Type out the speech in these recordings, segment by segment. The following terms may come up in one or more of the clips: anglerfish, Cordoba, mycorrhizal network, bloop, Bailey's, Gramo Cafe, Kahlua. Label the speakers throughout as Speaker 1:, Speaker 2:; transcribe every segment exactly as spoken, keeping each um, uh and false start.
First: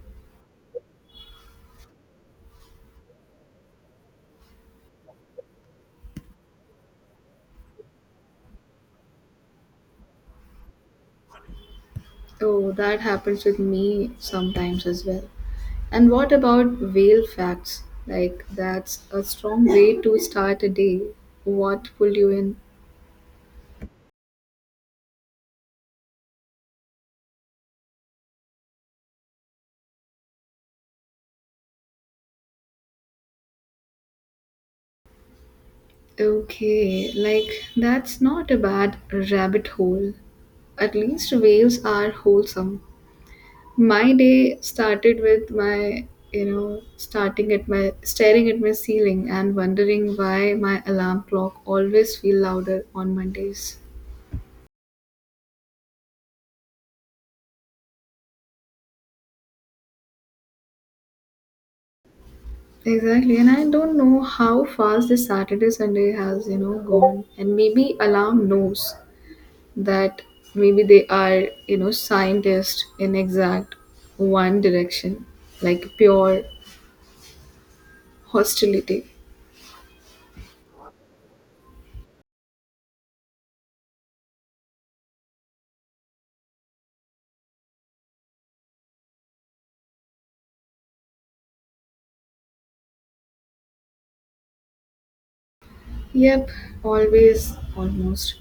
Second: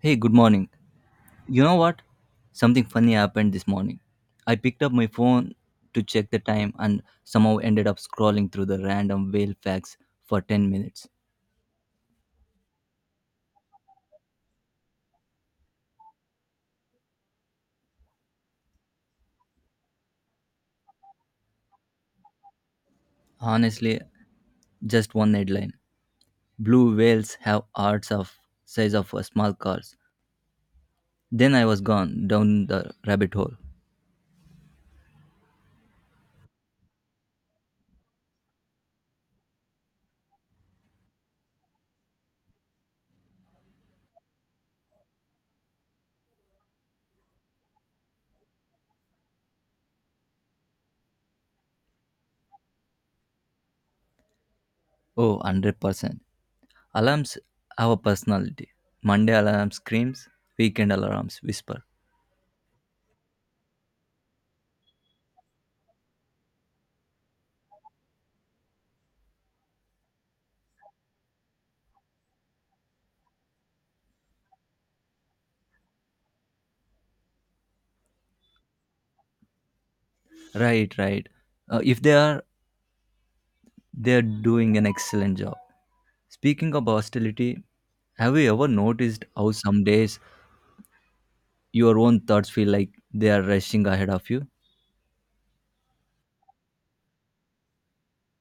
Speaker 1: Hey, good morning. You know what? Something funny happened this morning. I picked up my phone to check the time and somehow ended up scrolling through the random whale facts for ten minutes.
Speaker 2: Oh, that happens with me sometimes as well. And what about whale facts? Like, that's a strong way to start a day. What pulled you in?
Speaker 1: Honestly, just one headline. Blue whales have hearts of size of a small cars. Then I was gone down the rabbit hole.
Speaker 2: Okay, like, that's not a bad rabbit hole. At least whales are wholesome. My day started with my, you know, starting at my, staring at my ceiling and wondering why my alarm clock always feel louder on Mondays.
Speaker 1: Oh, one hundred percent. Alarms have a personality. Monday alarm screams, weekend alarms whisper.
Speaker 2: Exactly, and I don't know how fast this Saturday Sunday has you know gone, and maybe alarm knows that maybe they are you know scientists in exact one direction, like pure hostility.
Speaker 1: Right, right. Uh, if they are They're doing an excellent job. Speaking of hostility, have you ever noticed how some days your own thoughts feel like they are rushing ahead of you?
Speaker 2: Yep, always, almost,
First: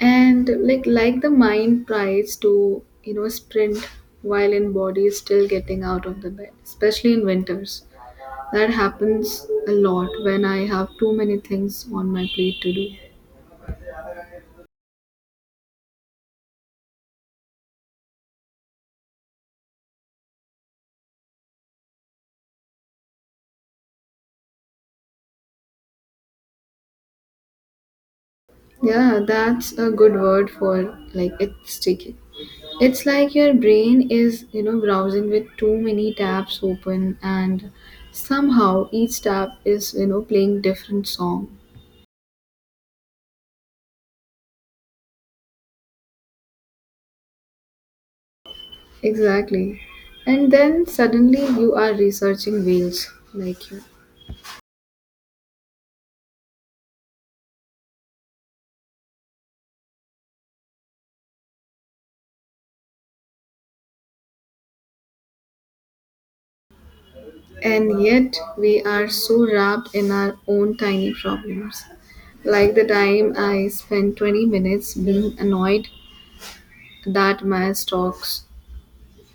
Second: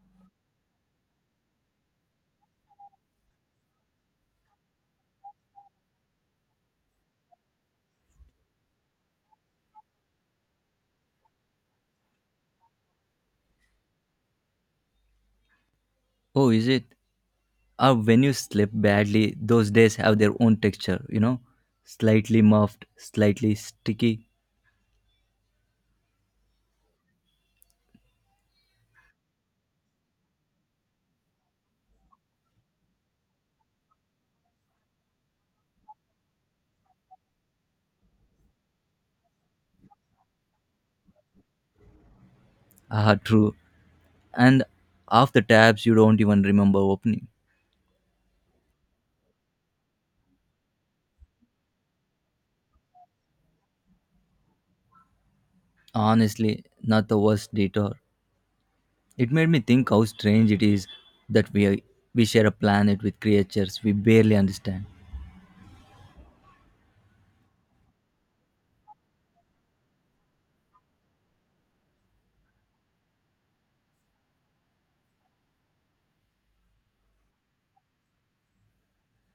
Speaker 2: and like like the mind tries to you know sprint while in body is still getting out of the bed, especially in winters. That happens a lot when I have too many things on my plate to do.
Speaker 1: Oh, is it? Or when you sleep badly, those days have their own texture, you know? Slightly muffed, slightly sticky.
Speaker 2: Yeah, that's a good word for like it's sticky. It's like your brain is, you know, browsing with too many tabs open and somehow each tab is, you know, playing different song.
Speaker 1: Ah, true. And half the tabs you don't even remember opening.
Speaker 2: Exactly. And then suddenly you are researching whales like you.
Speaker 1: Honestly, not the worst detour. It made me think how strange it is that we, are, we share a planet with creatures we barely understand.
Speaker 2: And yet, we are so wrapped in our own tiny problems. Like the time I spent 20 minutes being annoyed that my stocks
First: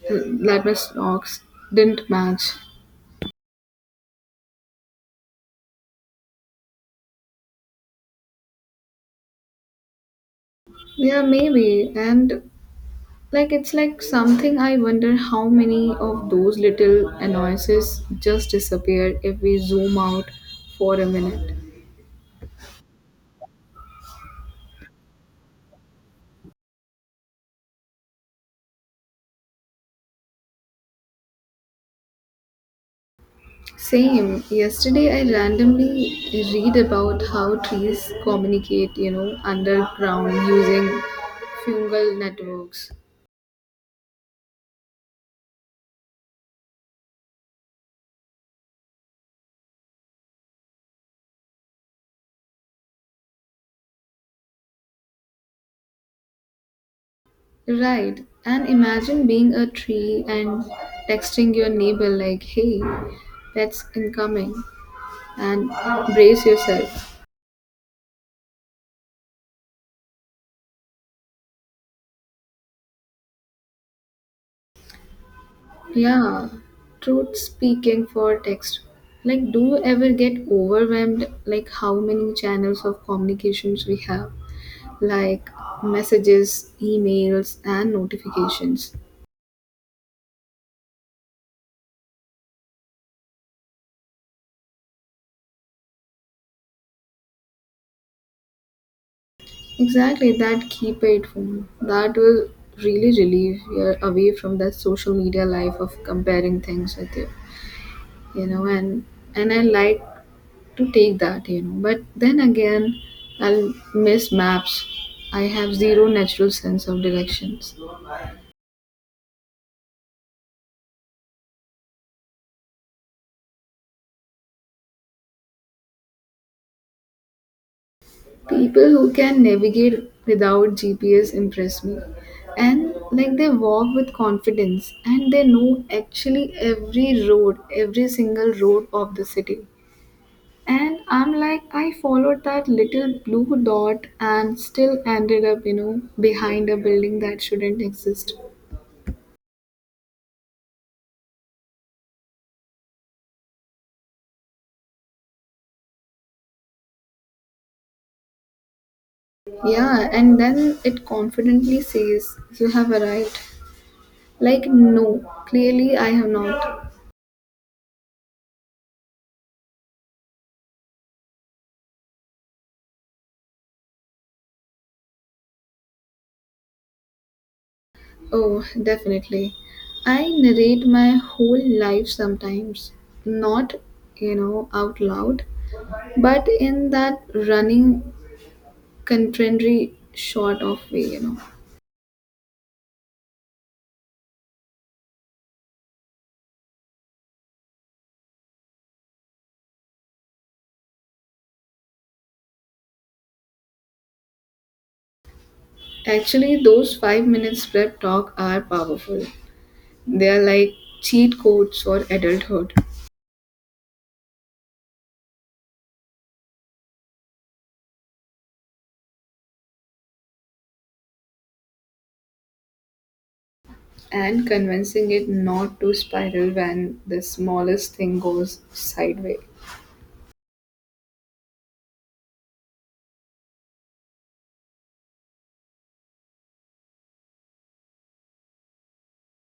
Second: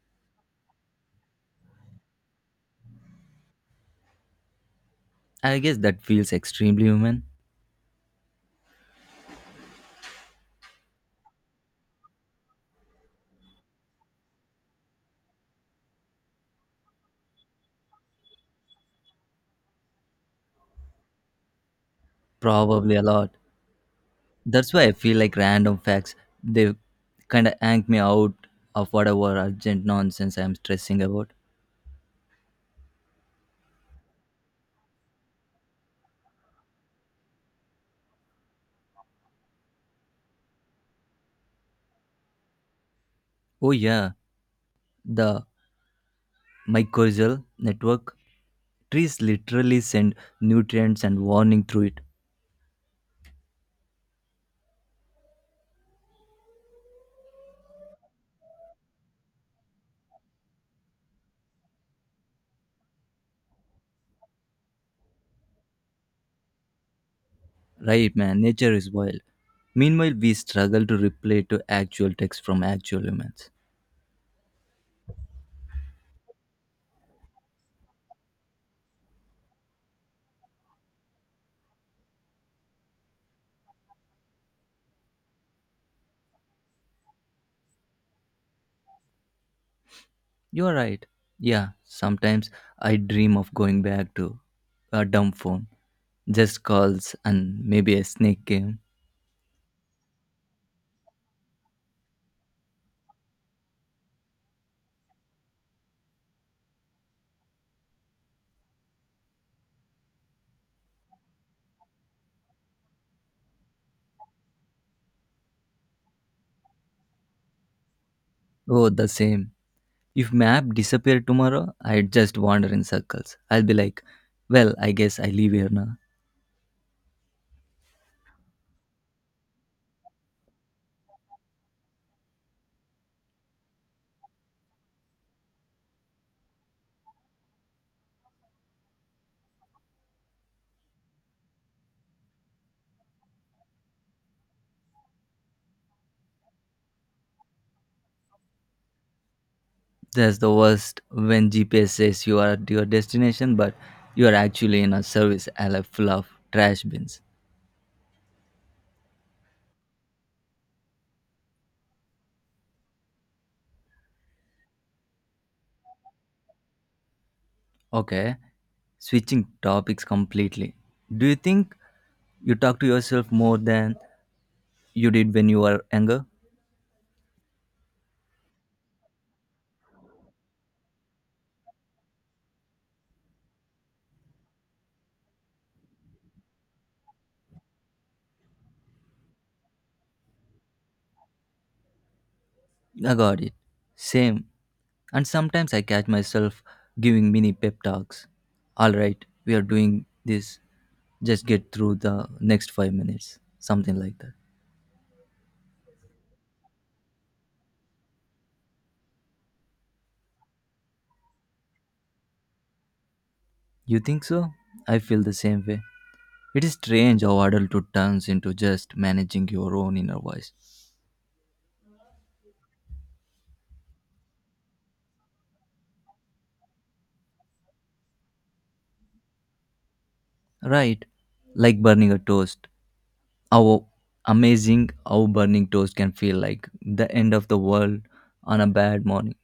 Speaker 2: that my stocks didn't match.
Speaker 1: I guess that feels extremely human.
Speaker 2: Yeah, maybe. And like it's like something I wonder how many of those little annoyances just disappear if we zoom out for a minute.
Speaker 1: Probably a lot. That's why I feel like random facts they kind of yank me out of whatever urgent nonsense I'm stressing about.
Speaker 2: Same. Yesterday, I randomly read about how trees communicate, you know, underground using fungal networks.
Speaker 1: Oh yeah, the mycorrhizal network. Trees literally send nutrients and warning through it.
Speaker 2: Right. And imagine being a tree and texting your neighbor, like, hey, that's incoming, and brace yourself.
Speaker 1: Right, man. Nature is wild. Meanwhile, we struggle to reply to actual texts from actual humans.
Speaker 2: Yeah, truth speaking for text. Like, do you ever get overwhelmed? Like, how many channels of communications we have? Like, messages, emails, and notifications.
Speaker 1: You are right. Yeah, sometimes I dream of going back to a dumb phone. Just calls and maybe a snake game.
Speaker 2: Exactly, that keypad phone. That will really relieve you away from that social media life of comparing things with you. You know, and and I like to take that, you know. But then again, I'll miss maps. I have zero natural sense of directions.
Speaker 1: Oh, the same. If map disappeared tomorrow, I'd just wander in circles. I'll be like, well, I guess I leave here now.
Speaker 2: People who can navigate without G P S impress me. And like they walk with confidence and they know actually every road, every single road of the city. And I'm like, I followed that little blue dot and still ended up, you know, behind a building that shouldn't exist.
Speaker 1: That's the worst when G P S says you are at your destination, but you are actually in a service area full of trash bins.
Speaker 2: Yeah, and then it confidently says, "You have arrived." Like, no, clearly I have not.
Speaker 1: Okay, switching topics completely. Do you think you talk to yourself more than you did when you were younger?
Speaker 2: Oh, definitely. I narrate my whole life sometimes, not, you know, out loud, but in that running, contrary sort of way, you know.
Speaker 1: I got it. Same. And sometimes I catch myself giving mini pep talks. All right, we are doing this. Just get through the next five minutes. Something like that.
Speaker 2: Actually, those five minutes prep talk are powerful. They are like cheat codes for adulthood.
Speaker 1: You think so? I feel the same way. It is strange how adulthood turns into just managing your own inner voice.
Speaker 2: And convincing it not to spiral when the smallest thing goes sideways.
Speaker 1: Right, like burning a toast. How amazing how burning toast can feel like the end of the world on a bad morning.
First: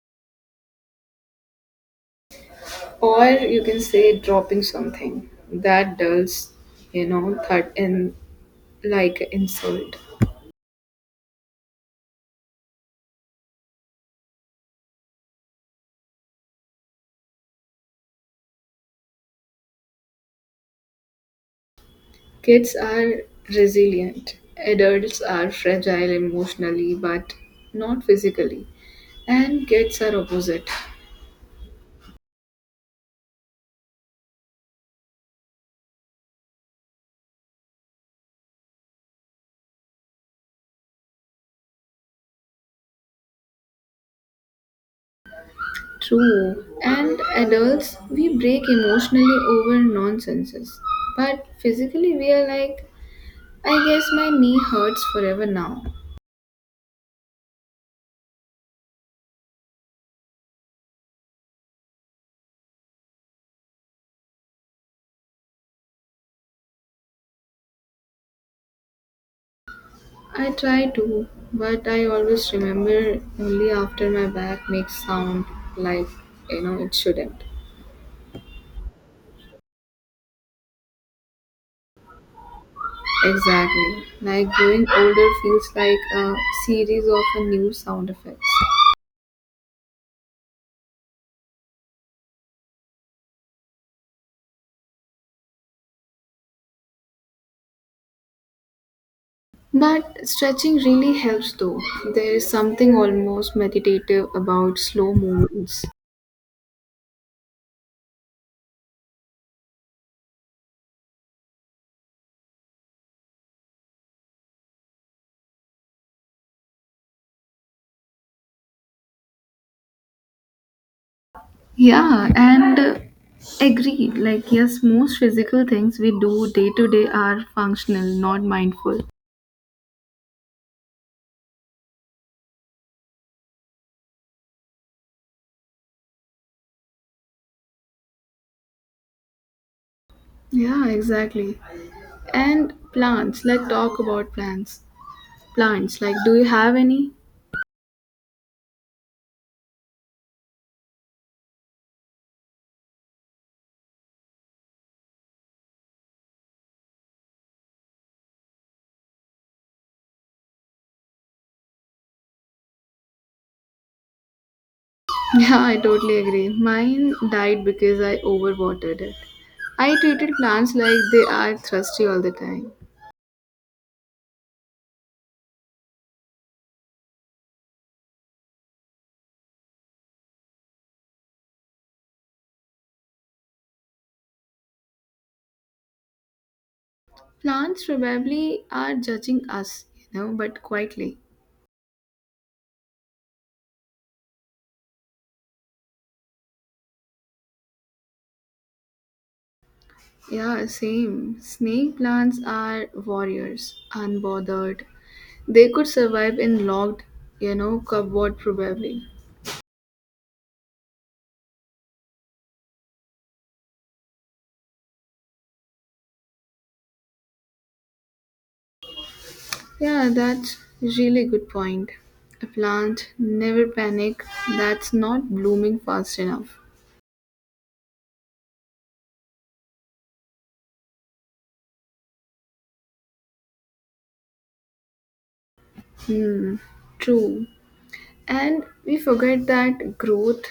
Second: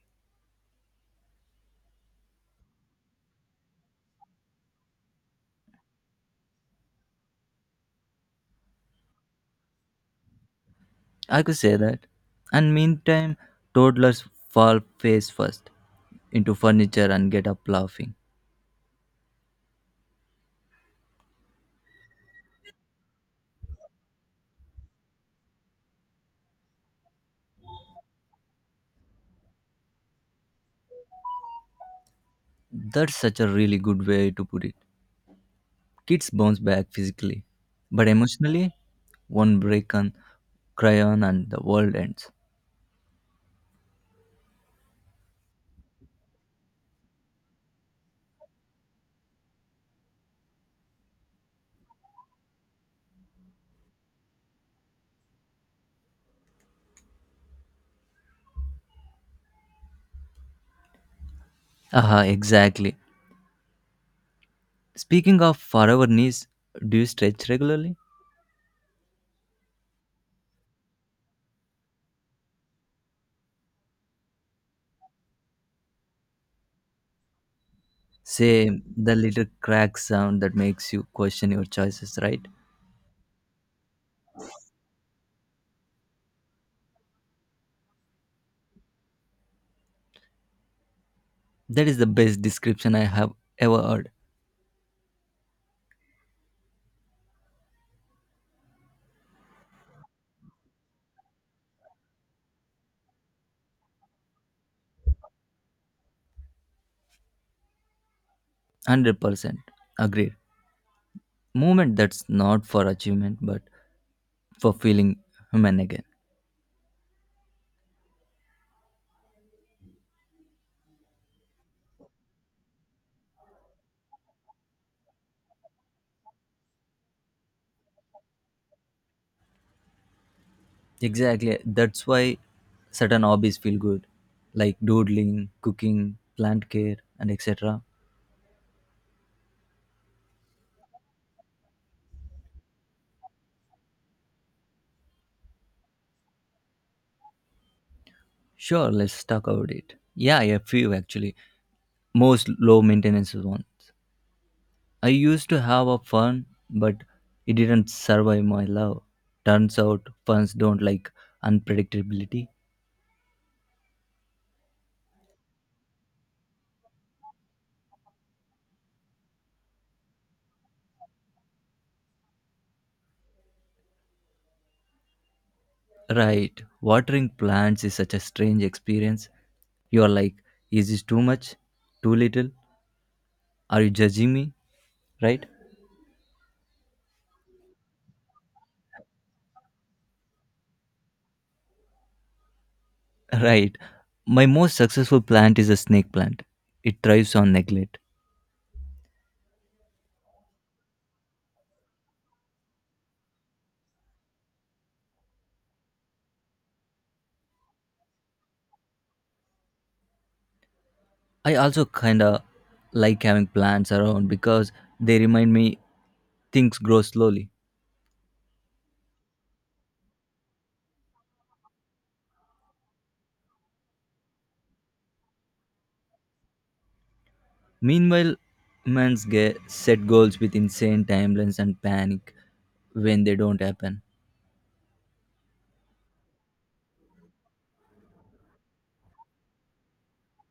Speaker 2: Or you can say dropping something that dulls, you know, thud in like insult.
Speaker 1: I could say that. And meantime, toddlers fall face first into furniture and get up laughing.
Speaker 2: Kids are resilient. Adults are fragile emotionally but not physically. And kids are opposite.
Speaker 1: That's such a really good way to put it. Kids bounce back physically, but emotionally, one break on crayon and the world ends.
Speaker 2: True. And adults, we break emotionally over nonsenses. But physically, we are like I guess my knee hurts forever now.
Speaker 1: Aha, exactly. Speaking of forever knees, do you stretch regularly?
Speaker 2: I try to, but I always remember only after my back makes sound like you know it shouldn't.
Speaker 1: Say the little crack sound that makes you question your choices, right?
Speaker 2: Exactly. Like growing older feels like a series of a new sound effects.
Speaker 1: That is the best description I have ever heard.
Speaker 2: But stretching really helps though. There is something almost meditative about slow movements.
Speaker 1: one hundred percent agreed. Movement that's not for achievement but for feeling human again.
Speaker 2: Yeah, and uh, agreed. Like, yes, most physical things we do day to day are functional, not mindful.
Speaker 1: Exactly, that's why certain hobbies feel good, like doodling, cooking, plant care, and etc.
Speaker 2: Yeah, exactly. And plants, let's talk about plants. Plants, like, do you have any?
Speaker 1: Sure, let's talk about it. Yeah, a few actually. Most low maintenance ones. I used to have a fun, but it didn't survive my love. Turns out ferns don't like unpredictability.
Speaker 2: Yeah, I totally agree. Mine died because I overwatered it. I treated plants like they are thirsty all the time.
Speaker 1: Right, watering plants is such a strange experience. You are like, is this too much? Too little? Are you judging me? Right?
Speaker 2: Plants probably are judging us, you know, but quietly.
Speaker 1: Right. My most successful plant is a snake plant. It thrives on neglect.
Speaker 2: Yeah, same. Snake plants are warriors, unbothered. They could survive in locked, you know, cupboard probably.
Speaker 1: I also kinda like having plants around because they remind me things grow slowly.
Speaker 2: Yeah, that's really good point. A plant never panic that's not blooming fast enough.
Speaker 1: Meanwhile, men's get set goals with insane timelines and panic when they don't happen.
Speaker 2: Hmm, true. And we forget that growth,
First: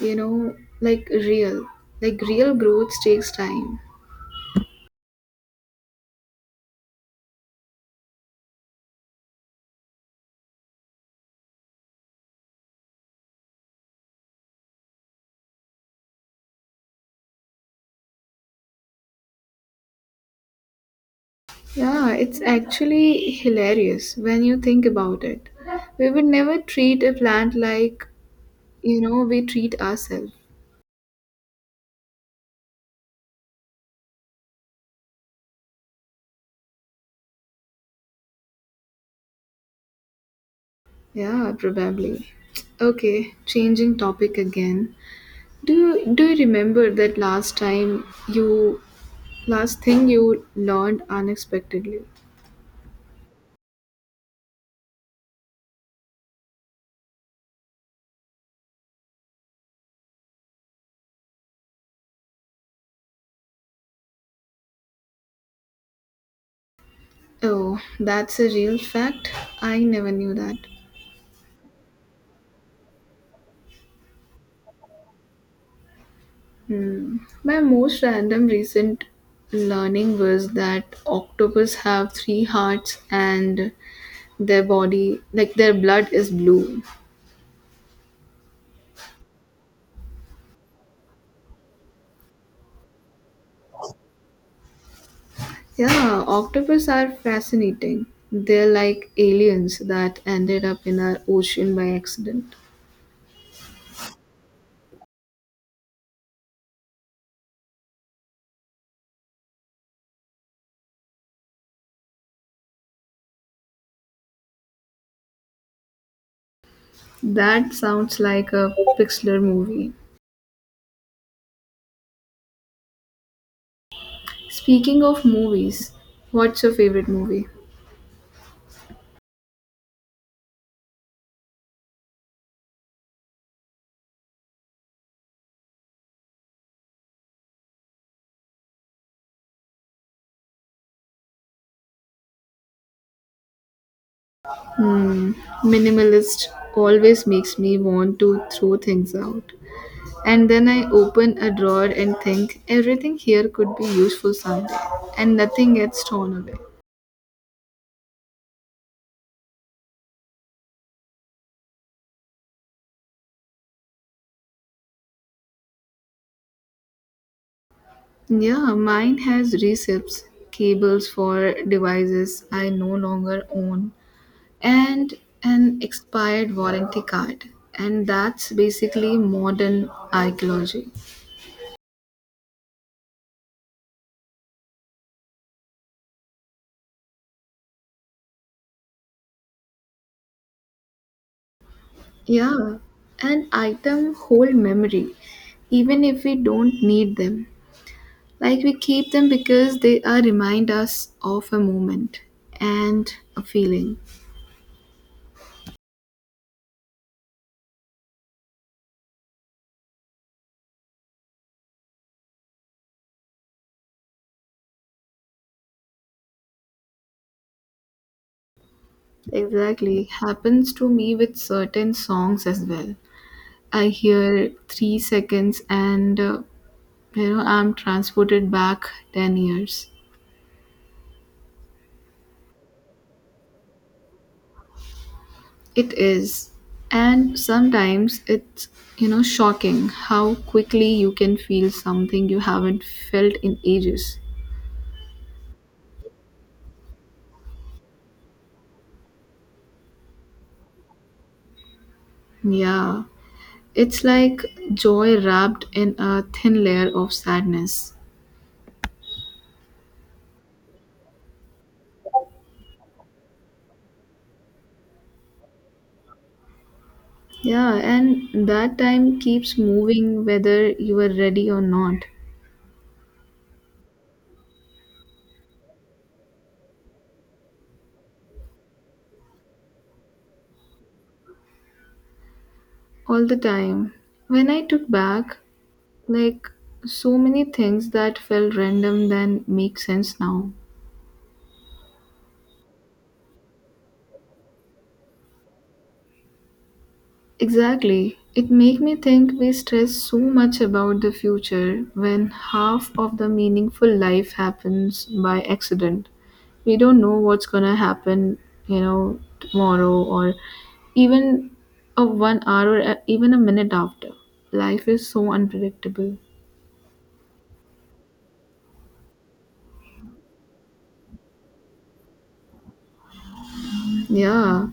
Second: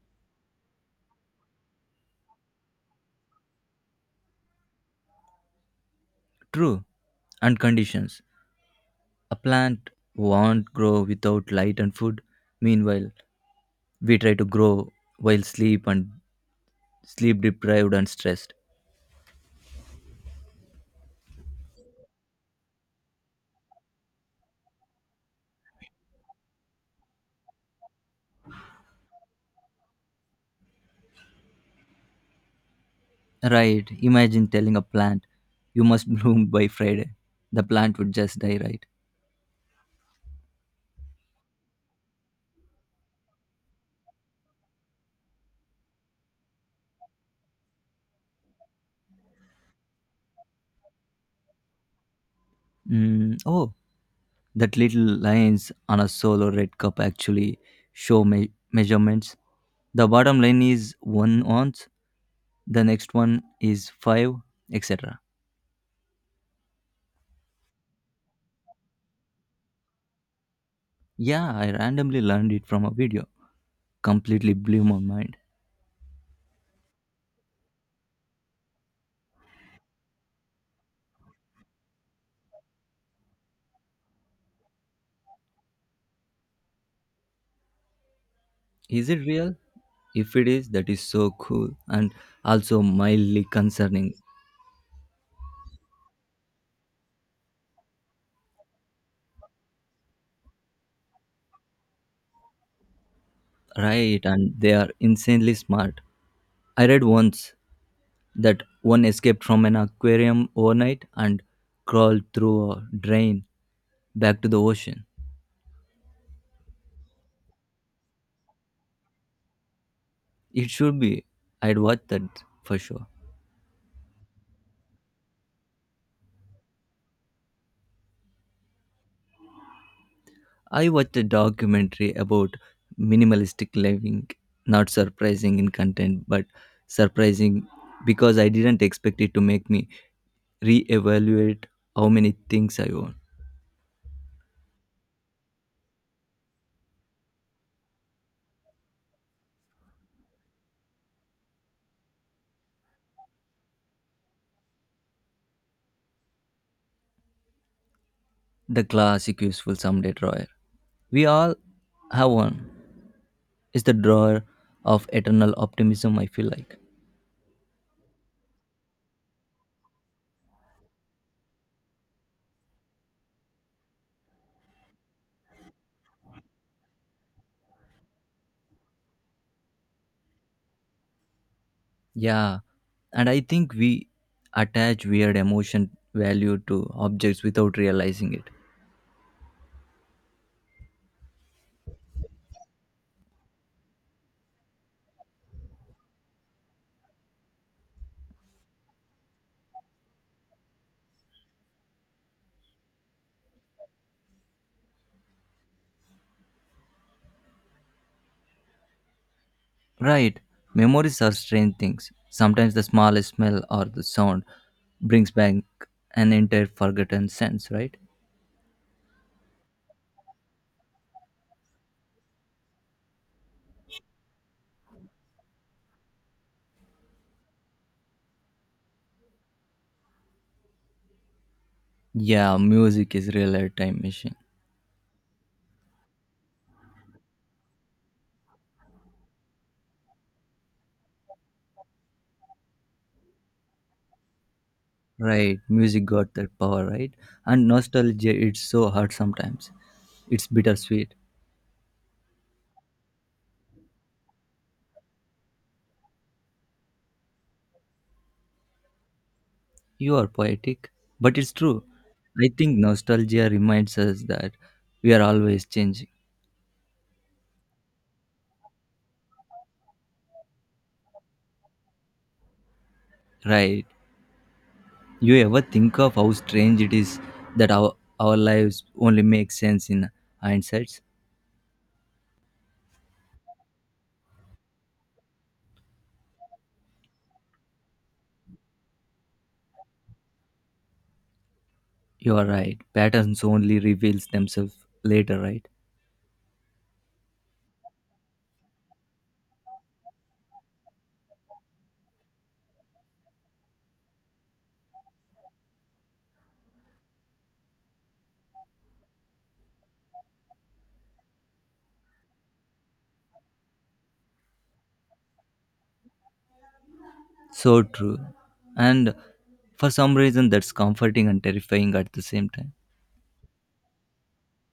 Speaker 2: you know, like real, like real growth takes time.
Speaker 1: True, and conditions. A plant won't grow without light and food. Meanwhile, we try to grow while sleep and sleep deprived and stressed.
Speaker 2: Yeah, it's actually hilarious when you think about it. We would never treat a plant like, you know, we treat ourselves.
Speaker 1: Right. Imagine telling a plant, you must bloom by Friday. The plant would just die, right?
Speaker 2: Yeah, probably. Okay, changing topic again. Do you do you remember that last time you last thing you learned unexpectedly?
Speaker 1: Mm, oh, that little lines on a solo red cup actually show me- measurements. The bottom line is one ounce, the next one is five, et cetera.
Speaker 2: Oh, that's a real fact. I never knew that.
Speaker 1: Yeah, I randomly learned it from a video. Completely blew my mind.
Speaker 2: Hmm. My most random recent learning was that octopus have three hearts and their body like their blood is blue.
Speaker 1: Is it real? If it is, that is so cool and also mildly concerning,
Speaker 2: Yeah, octopus are fascinating. They're like aliens that ended up in our ocean by accident.
Speaker 1: right? And they are insanely smart. I read once that one escaped from an aquarium overnight and crawled through a drain back to the ocean.
Speaker 2: That sounds like a Pixlr movie.
Speaker 1: It should be. I'd watch that for sure.
Speaker 2: Speaking of movies, what's your favorite movie?
Speaker 1: I watched a documentary about minimalistic living. Not surprising in content, but surprising because I didn't expect it to make me reevaluate how many things I own.
Speaker 2: Hmm, minimalist always makes me want to throw things out. And then I open a drawer and think everything here could be useful someday, and nothing gets thrown away.
Speaker 1: The classic useful someday drawer. We all have one. It's the drawer of eternal optimism, I feel like.
Speaker 2: Yeah, mine has receipts, cables for devices I no longer own, and an expired warranty card. And that's basically modern archaeology.
Speaker 1: Yeah, and I think we attach weird emotion value to objects without realizing it.
Speaker 2: Yeah, and item hold memory, even if we don't need them. Like we keep them because they are remind us of a moment and a feeling.
Speaker 1: Right, memories are strange things. Sometimes the smallest smell or the sound brings back an entire forgotten sense, right?
Speaker 2: Exactly, happens to me with certain songs as well. I hear three seconds and uh, you know I'm transported back ten years.
Speaker 1: Yeah, music is real time machine.
Speaker 2: It is. And sometimes it's, you know, shocking how quickly you can feel something you haven't felt in ages.
Speaker 1: Right, music got that power, right? And nostalgia, it's so hard sometimes. It's bittersweet.
Speaker 2: Yeah. It's like joy wrapped in a thin layer of sadness.
Speaker 1: You are poetic, but it's true. I think nostalgia reminds us that we are always changing,
Speaker 2: Yeah, and that time keeps moving whether you are ready or not.
Speaker 1: right? You ever think of how strange it is that our, our lives only make sense in hindsight?
Speaker 2: All the time. When I took back, like, so many things that felt random then make sense now.
Speaker 1: You are right. Patterns only reveals themselves later, right?
Speaker 2: Exactly. It make me think we stress so much about the future when half of the meaningful life happens by accident. We don't know what's gonna happen, you know, tomorrow or even a one hour or a- even a minute after. Life is so unpredictable.
Speaker 1: So true. And for some reason, that's comforting and terrifying at the same time.
Speaker 2: Yeah,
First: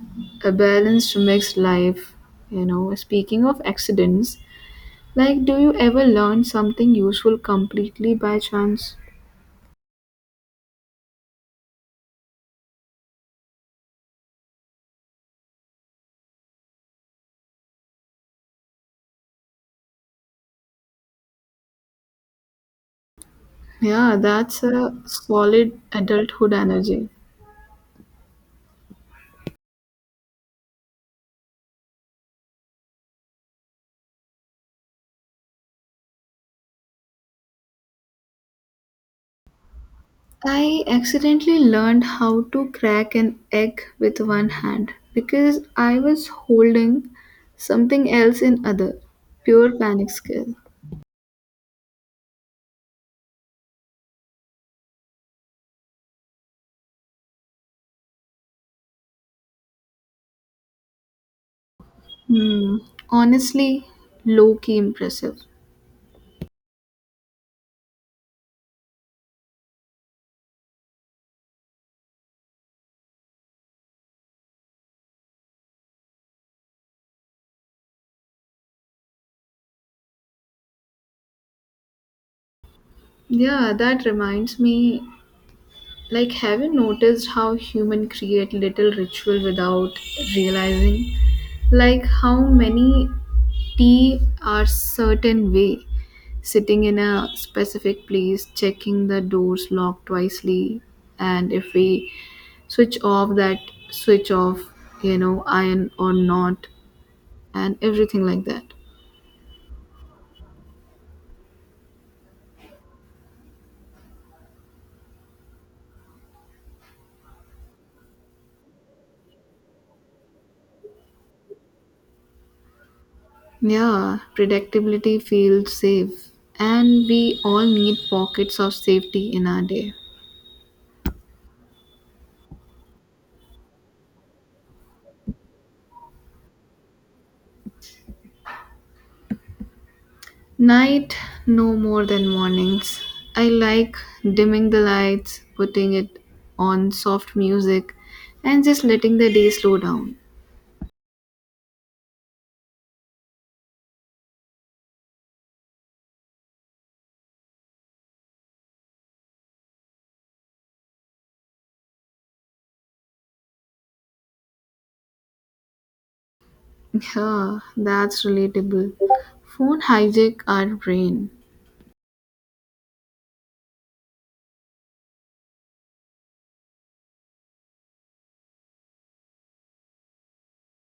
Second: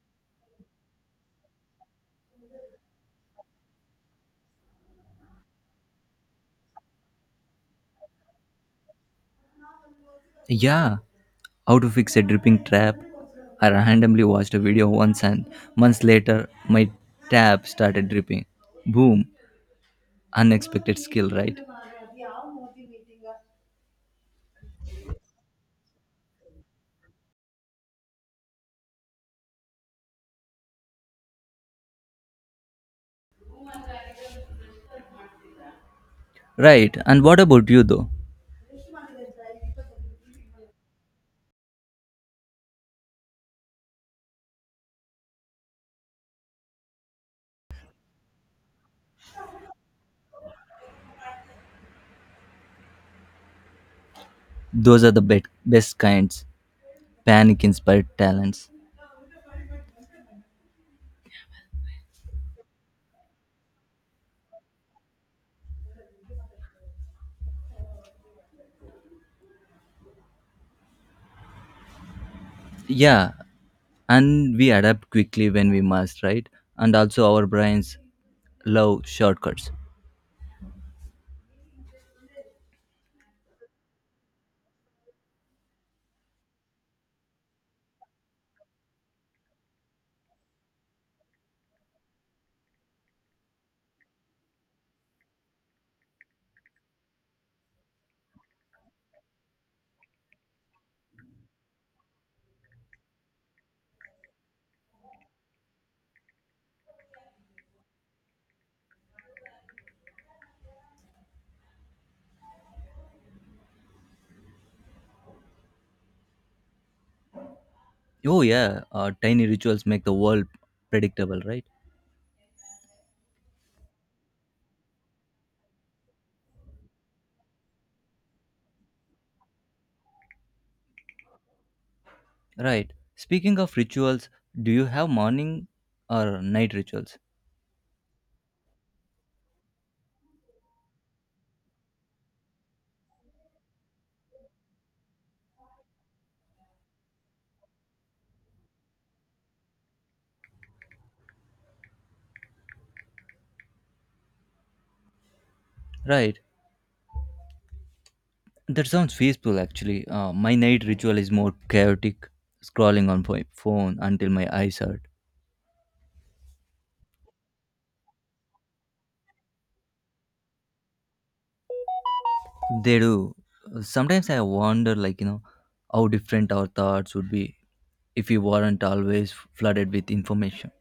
Speaker 2: a balanced mixed life. You know, speaking of accidents, like, do you ever learn something useful completely by chance?
Speaker 1: Yeah, how to fix a dripping trap. I randomly watched a video once and months later my tap started dripping. Boom, unexpected skill, right?
Speaker 2: Yeah, that's a solid adulthood energy.
Speaker 1: Right, and what about you though?
Speaker 2: I accidentally learned how to crack an egg with one hand because I was holding something else in other. Pure panic skill.
Speaker 1: Those are the bet best kinds, panic inspired talents.
Speaker 2: Hmm. Honestly, low key impressive.
Speaker 1: Yeah, and we adapt quickly when we must, right? And also our brains love shortcuts.
Speaker 2: Yeah, that reminds me. Like, have you noticed how humans create little ritual without realizing? Like, how many tea are certain way, sitting in a specific place, checking the doors locked wisely, and if we switch off that switch off, you know, iron or not, and everything like that.
Speaker 1: Oh yeah, uh, tiny rituals make the world predictable, right?
Speaker 2: Yeah, predictability feels safe, and we all need pockets of safety in our day.
Speaker 1: Right. Speaking of rituals, do you have morning or night rituals?
Speaker 2: Night, no more than mornings. I like dimming the lights, putting it on soft music, and just letting the day slow down.
Speaker 1: Right. That sounds peaceful actually. Uh, my night ritual is more chaotic, scrolling on my phone until my eyes hurt.
Speaker 2: Yeah, that's relatable. Phone hijack our brain.
Speaker 1: They do. Sometimes I wonder, like, you know, how different our thoughts would be if we weren't always flooded with information.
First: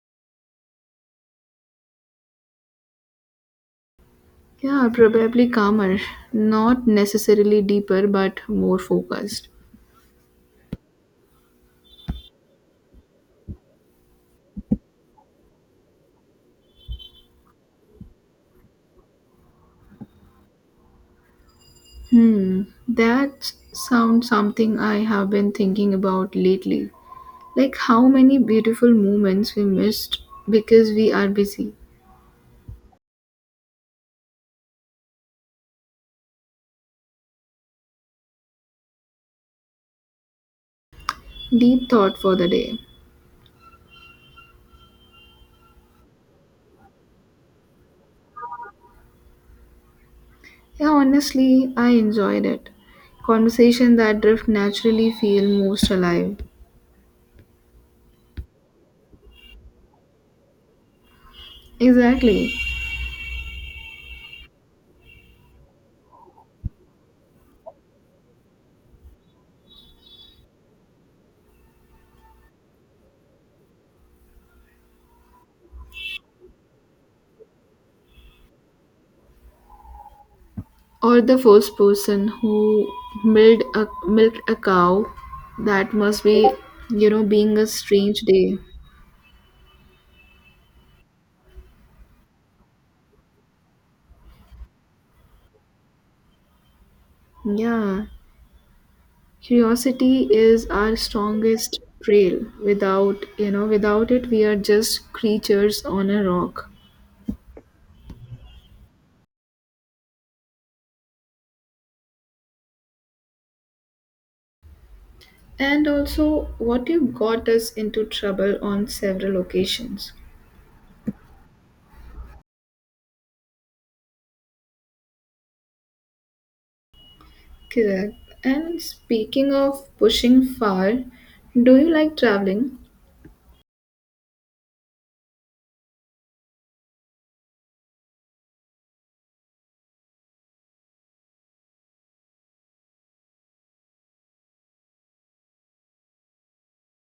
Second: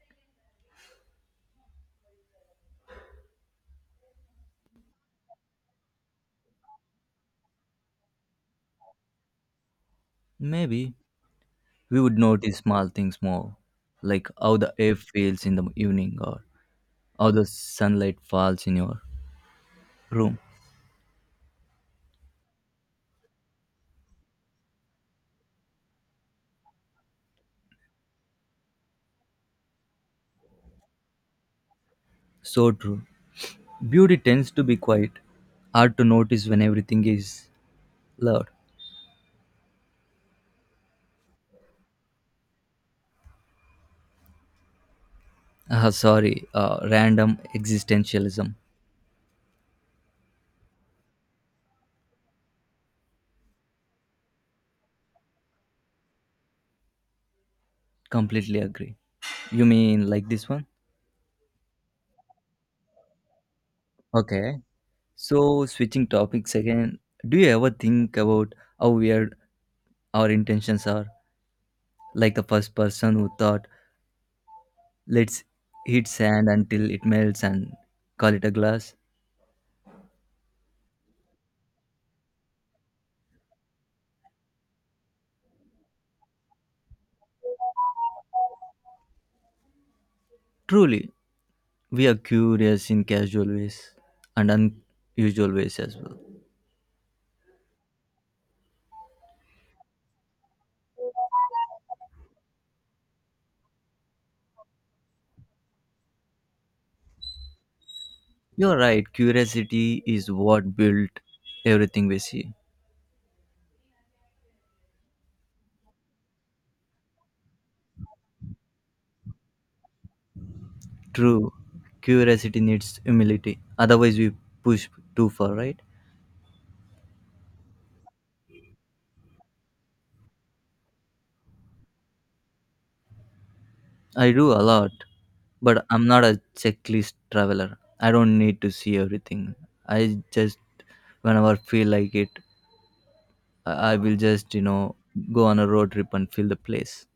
Speaker 2: Yeah, probably calmer. Not necessarily deeper, but more focused.
Speaker 1: Maybe we would notice small things more, like how the air feels in the evening or how the sunlight falls in your room.
Speaker 2: Hmm, that sounds something I have been thinking about lately. Like how many beautiful moments we missed because we are busy.
Speaker 1: So true. Beauty tends to be quiet, hard to notice when everything is loud.
Speaker 2: Deep thought for the day.
Speaker 1: Ah, sorry, uh, random existentialism.
Speaker 2: Yeah, honestly, I enjoyed it. Conversation that drift naturally feel most alive.
Speaker 1: Completely agree. You mean like this one?
Speaker 2: Exactly.
Speaker 1: Okay. So, switching topics again, do you ever think about how weird our intentions are? Like the first person who thought, let's hit sand until it melts and call it a glass?
Speaker 2: Or the first person who milked a, milked a cow that must be, you know, being a strange day.
Speaker 1: Truly, we are curious in casual ways and unusual ways as well.
Speaker 2: Yeah. Curiosity is our strongest trail. Without, you know, without it, we are just creatures on a rock.
Speaker 1: You're right, curiosity is what built everything we see.
Speaker 2: And also, what you got us into trouble on several occasions.
Speaker 1: True, curiosity needs humility, otherwise, we push too far, right?
Speaker 2: Correct. And speaking of pushing far, do you like traveling?
Speaker 1: I do a lot, but I'm not a checklist traveler. I don't need to see everything. I just, whenever I feel like it, I I will just, you know, go on a road trip and feel the place.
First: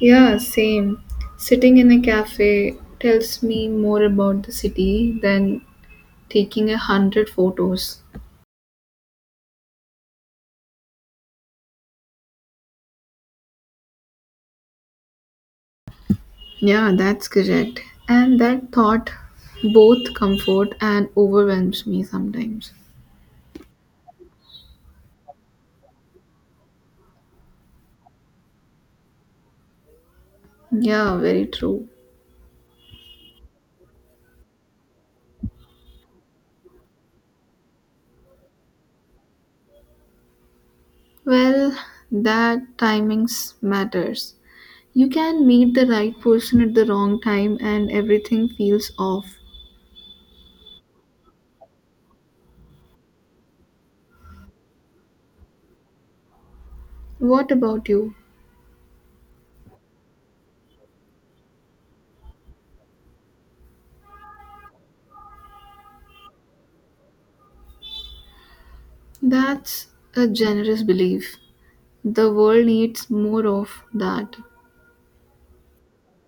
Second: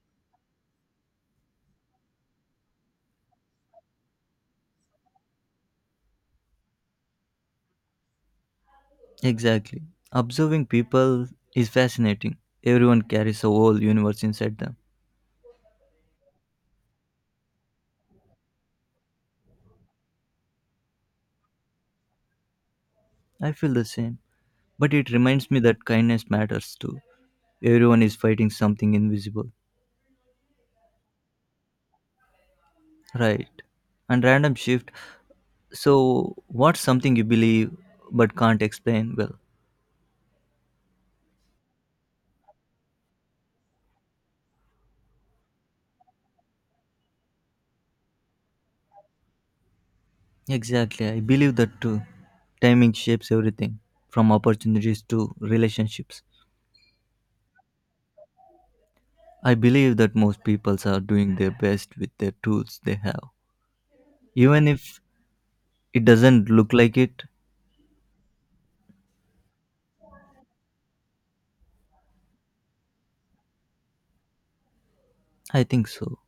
Speaker 2: Yeah, same. Sitting in a cafe tells me more about the city than taking a hundred photos.
Speaker 1: Exactly. Observing people is fascinating. Everyone carries a whole universe inside them.
Speaker 2: Yeah, that's correct. And that thought both comfort and overwhelms me sometimes.
Speaker 1: I feel the same. But it reminds me that kindness matters too. Everyone is fighting something invisible.
Speaker 2: Yeah, very true.
Speaker 1: Right. And random shift. So, what's something you believe but can't explain well?
Speaker 2: Well, that timings matters. You can meet the right person at the wrong time and everything feels off.
Speaker 1: Exactly. I believe that too. Timing shapes everything, from opportunities to relationships.
Speaker 2: What about you?
Speaker 1: I believe that most people are doing their best with their tools they have. Even if it doesn't look like it,
Speaker 2: That's a generous belief. The world needs more of that.
Speaker 1: I think so.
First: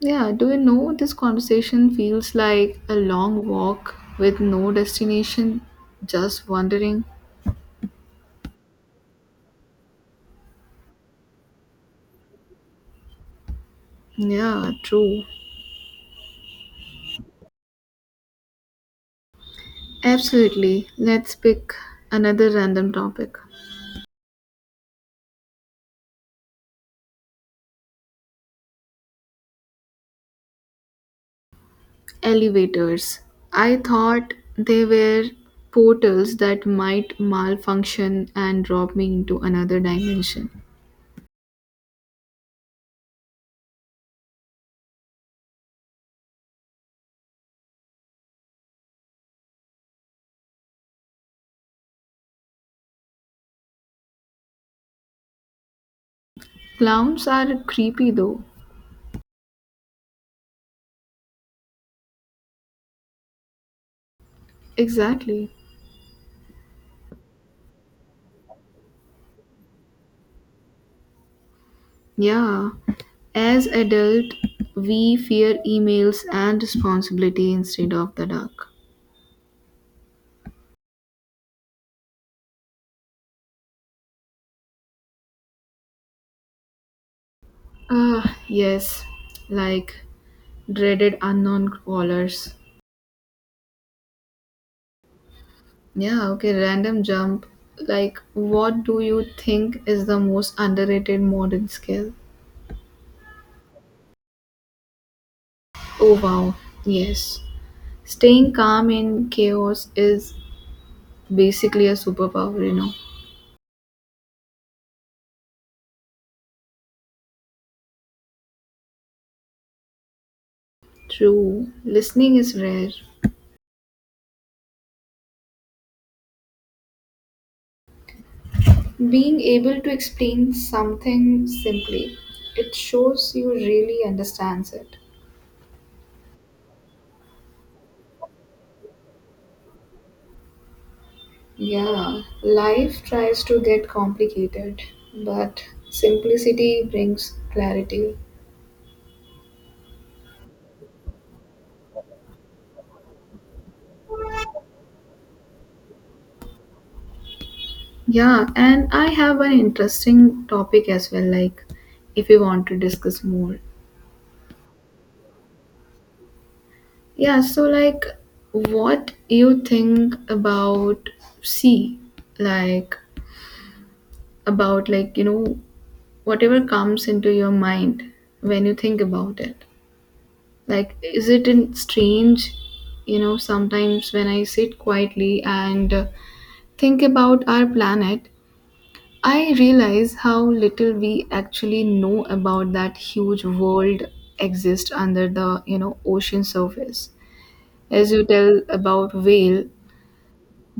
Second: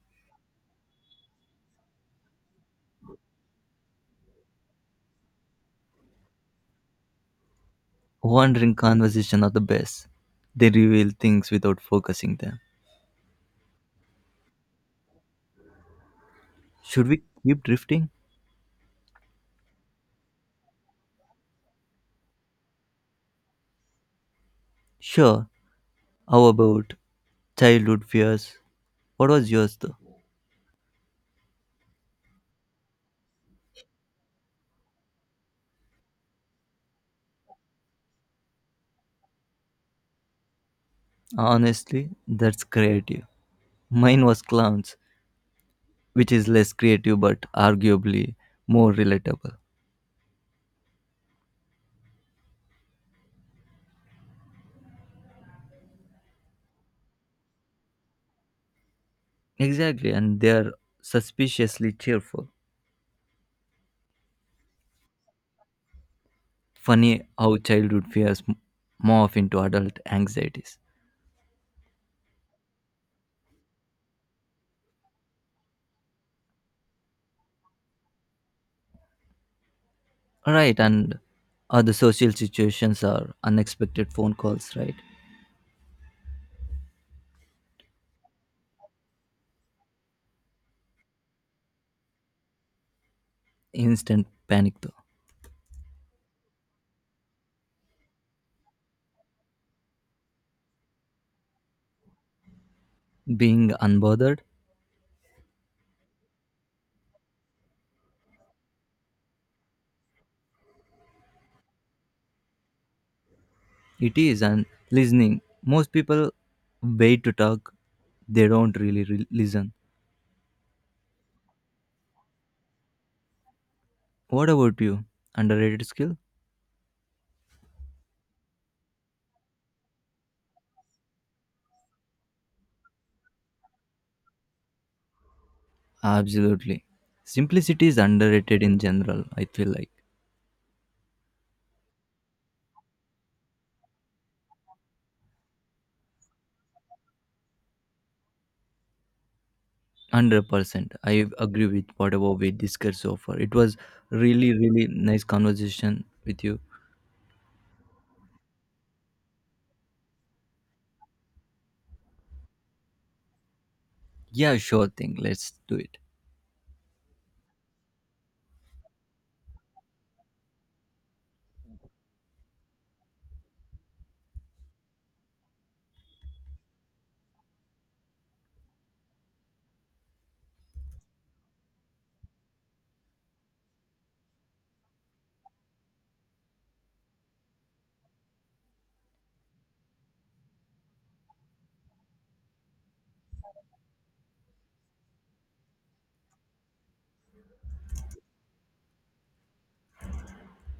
Speaker 2: Yeah, do you know this conversation feels like a long walk with no destination, just wandering?
Speaker 1: Wandering conversation are the best. They reveal things without focusing them.
Speaker 2: Yeah, true.
Speaker 1: Should we keep drifting?
Speaker 2: Absolutely. Let's pick another random topic.
Speaker 1: Sure. How about childhood fears? What was yours though?
Speaker 2: Elevators. I thought they were portals that might malfunction and drop me into another dimension.
Speaker 1: Honestly, that's creative. Mine was clowns, which is less creative but arguably more relatable.
Speaker 2: Clowns are creepy though.
Speaker 1: Exactly, and they're suspiciously cheerful.
Speaker 2: Exactly.
Speaker 1: Funny how childhood fears m- morph into adult anxieties.
Speaker 2: Yeah. As adult, we fear emails and responsibility instead of the dark.
Speaker 1: Right, and other social situations are unexpected phone calls, right?
Speaker 2: Ah, yes. Like dreaded unknown callers.
Speaker 1: Instant panic though.
Speaker 2: Yeah, okay, random jump. Like, what do you think is the most underrated modern skill?
Speaker 1: Being unbothered.
Speaker 2: Oh, wow. Yes. Staying calm in chaos is basically a superpower, you know.
Speaker 1: It is, and listening. Most people wait to talk, they don't really re- listen.
Speaker 2: True. Listening is rare.
Speaker 1: What about you? Underrated skill?
Speaker 2: Being able to explain something simply, it shows you really understands it.
Speaker 1: Absolutely. Simplicity is underrated in general, I feel like.
Speaker 2: Yeah, life tries to get complicated, but simplicity brings clarity.
Speaker 1: one hundred percent. I agree with whatever we discussed so far. It was really, really nice conversation with you.
Speaker 2: Yeah, and I have an interesting topic as well, like if you want to discuss more.
Speaker 1: Yeah, sure thing. Let's do it.
Speaker 2: Yeah, so like what you think about sea, like about like you know whatever comes into your mind when you think about it. Like, is it in strange? You know, sometimes when I sit quietly and uh, think about our planet, I realize how little we actually know about that huge world exists under the you know ocean surface as you tell about whale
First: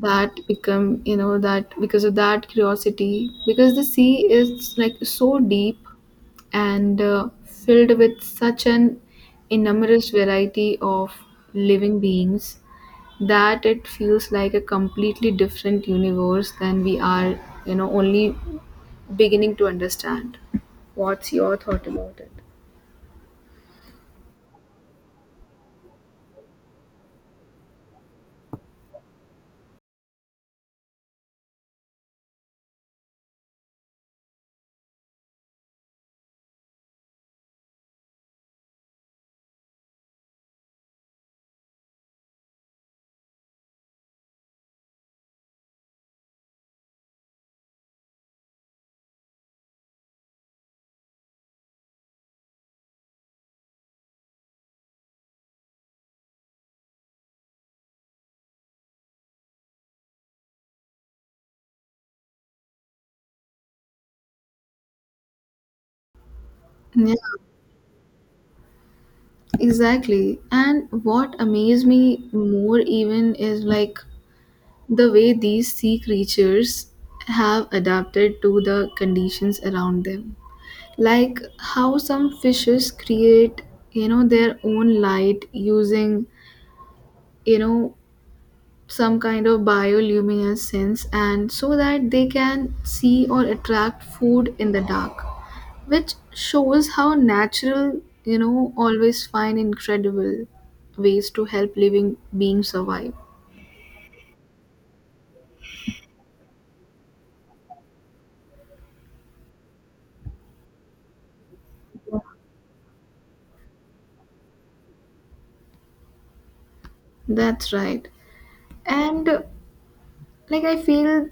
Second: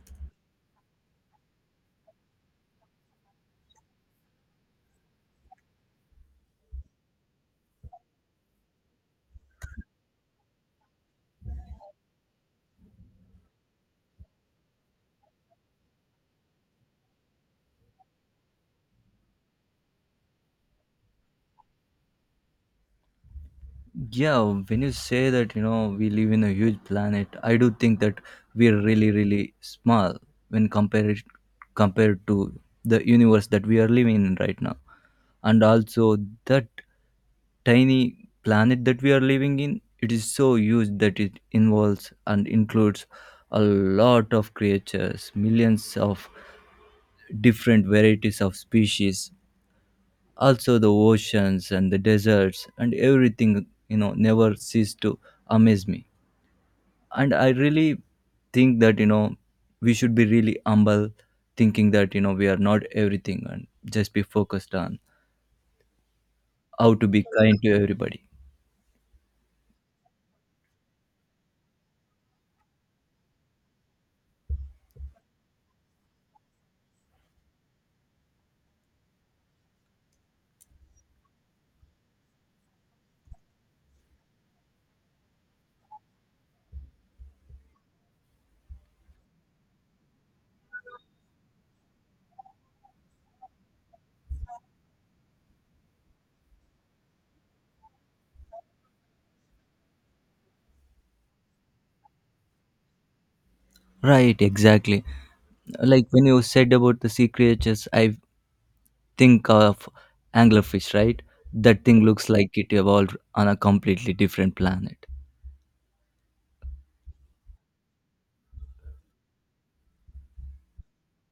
Speaker 2: that become you know that because of that curiosity, because the sea is like so deep and uh, filled with such an innumerable variety of living beings that it feels like a completely different universe than we are, you know, only beginning to understand. What's your thought about it?
Speaker 1: Yeah, when you say that, you know, we live in a huge planet, I do think that we're really, really small when compared compared to the universe that we are living in right now. And also that tiny planet that we are living in, it is so huge that it involves and includes a lot of creatures, millions of different varieties of species, also the oceans and the deserts and everything, you know, never cease to amaze me. And I really think that you know we should be really humble thinking that you know we are not everything and just be focused on how to
Speaker 2: Yeah,
Speaker 1: be kind to everybody.
Speaker 2: exactly. And what amazed me more even is like the way these sea creatures have adapted to the conditions around them, like how some fishes create you know their own light using you know some kind of bioluminescence sense, and so that they can see or attract food in the dark, which shows how natural you know always find incredible ways to help living beings survive.
Speaker 1: Right, exactly, like when you said about the sea creatures, I think of anglerfish, right? That thing looks like it evolved on a completely different planet.
Speaker 2: That's right, and uh, like I feel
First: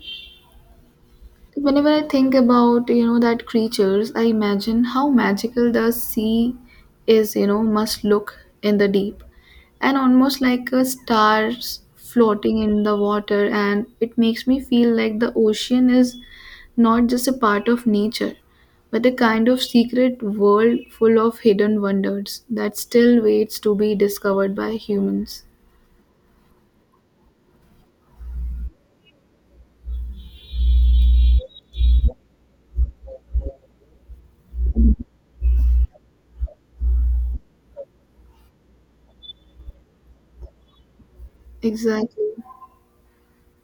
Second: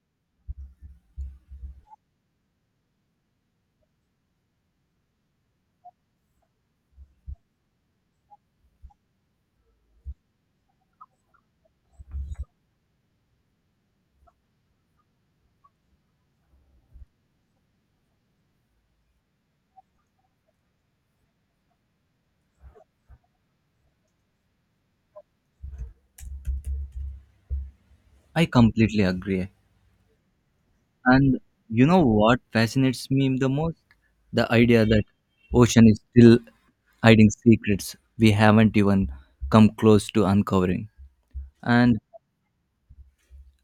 Speaker 2: whenever I think about, you know, that creatures, I imagine how magical the sea is, you know, must look in the deep. And almost like a stars floating in the water, and it makes me feel like the ocean is not just a part of nature, but a kind of secret world full of hidden wonders that still waits to be discovered by humans.
Speaker 1: I completely agree. And you know what fascinates me the most? The idea that ocean is still hiding secrets we haven't even come close to uncovering. And
Speaker 2: Exactly.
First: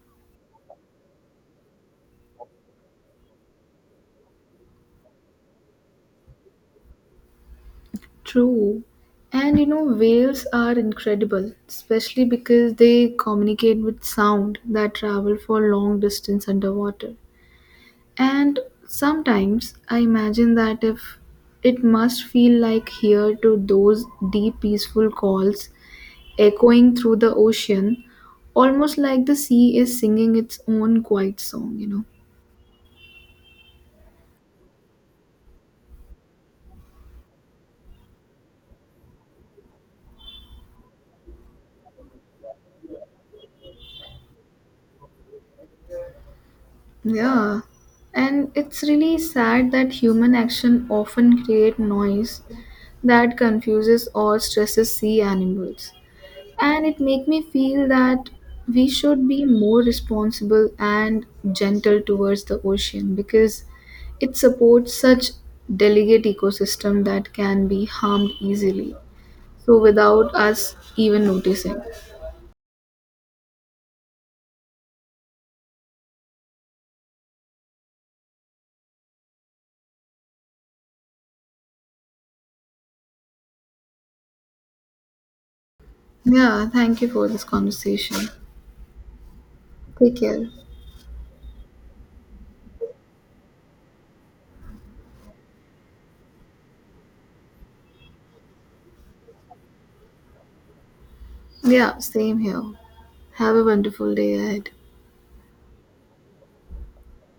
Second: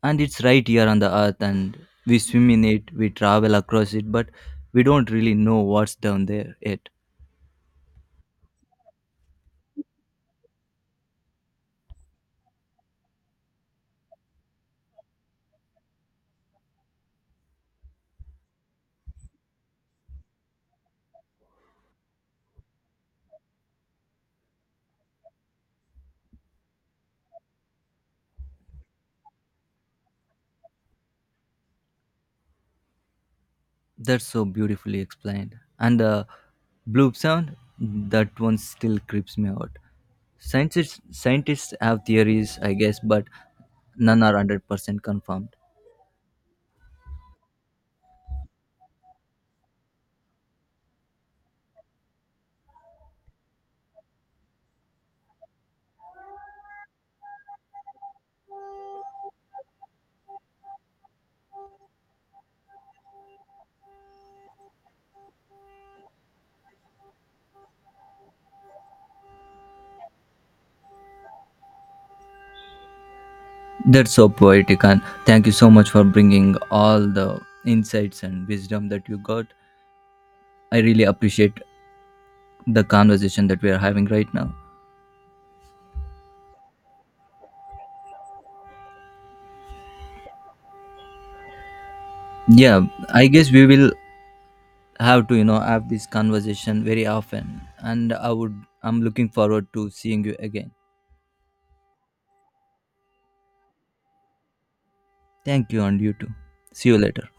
Speaker 1: and it's right here on the earth and we swim in it, we travel across it, but we don't really know what's down there yet.
Speaker 2: True. And you know, whales are incredible, especially because they communicate with sound that travel for long distance underwater. And sometimes I imagine that if it must feel like here to those deep peaceful calls echoing through the ocean, almost like the sea is singing its own quiet song, you know.
Speaker 1: That's so beautifully explained. And the bloop sound, that one still creeps me out. Scientists scientists have theories, I guess, but none are one hundred percent confirmed.
Speaker 2: Yeah, and it's really sad that human action often create noise that confuses or stresses sea animals. And it make me feel that we should be more responsible and gentle towards the ocean because it supports such delicate ecosystem that can be harmed easily. So without us even noticing.
Speaker 1: That's so poetic, and thank you so much for bringing all the insights and wisdom that you got. I really appreciate the conversation that we are having right now.
Speaker 2: Yeah, thank you for this conversation. Take care.
Speaker 1: Yeah, I guess we will have to, you know, have this conversation very often, and I would, I'm looking forward to seeing you again.
Speaker 2: Yeah, same here. Have a wonderful day ahead.
Speaker 1: Thank you, and you too. See you later.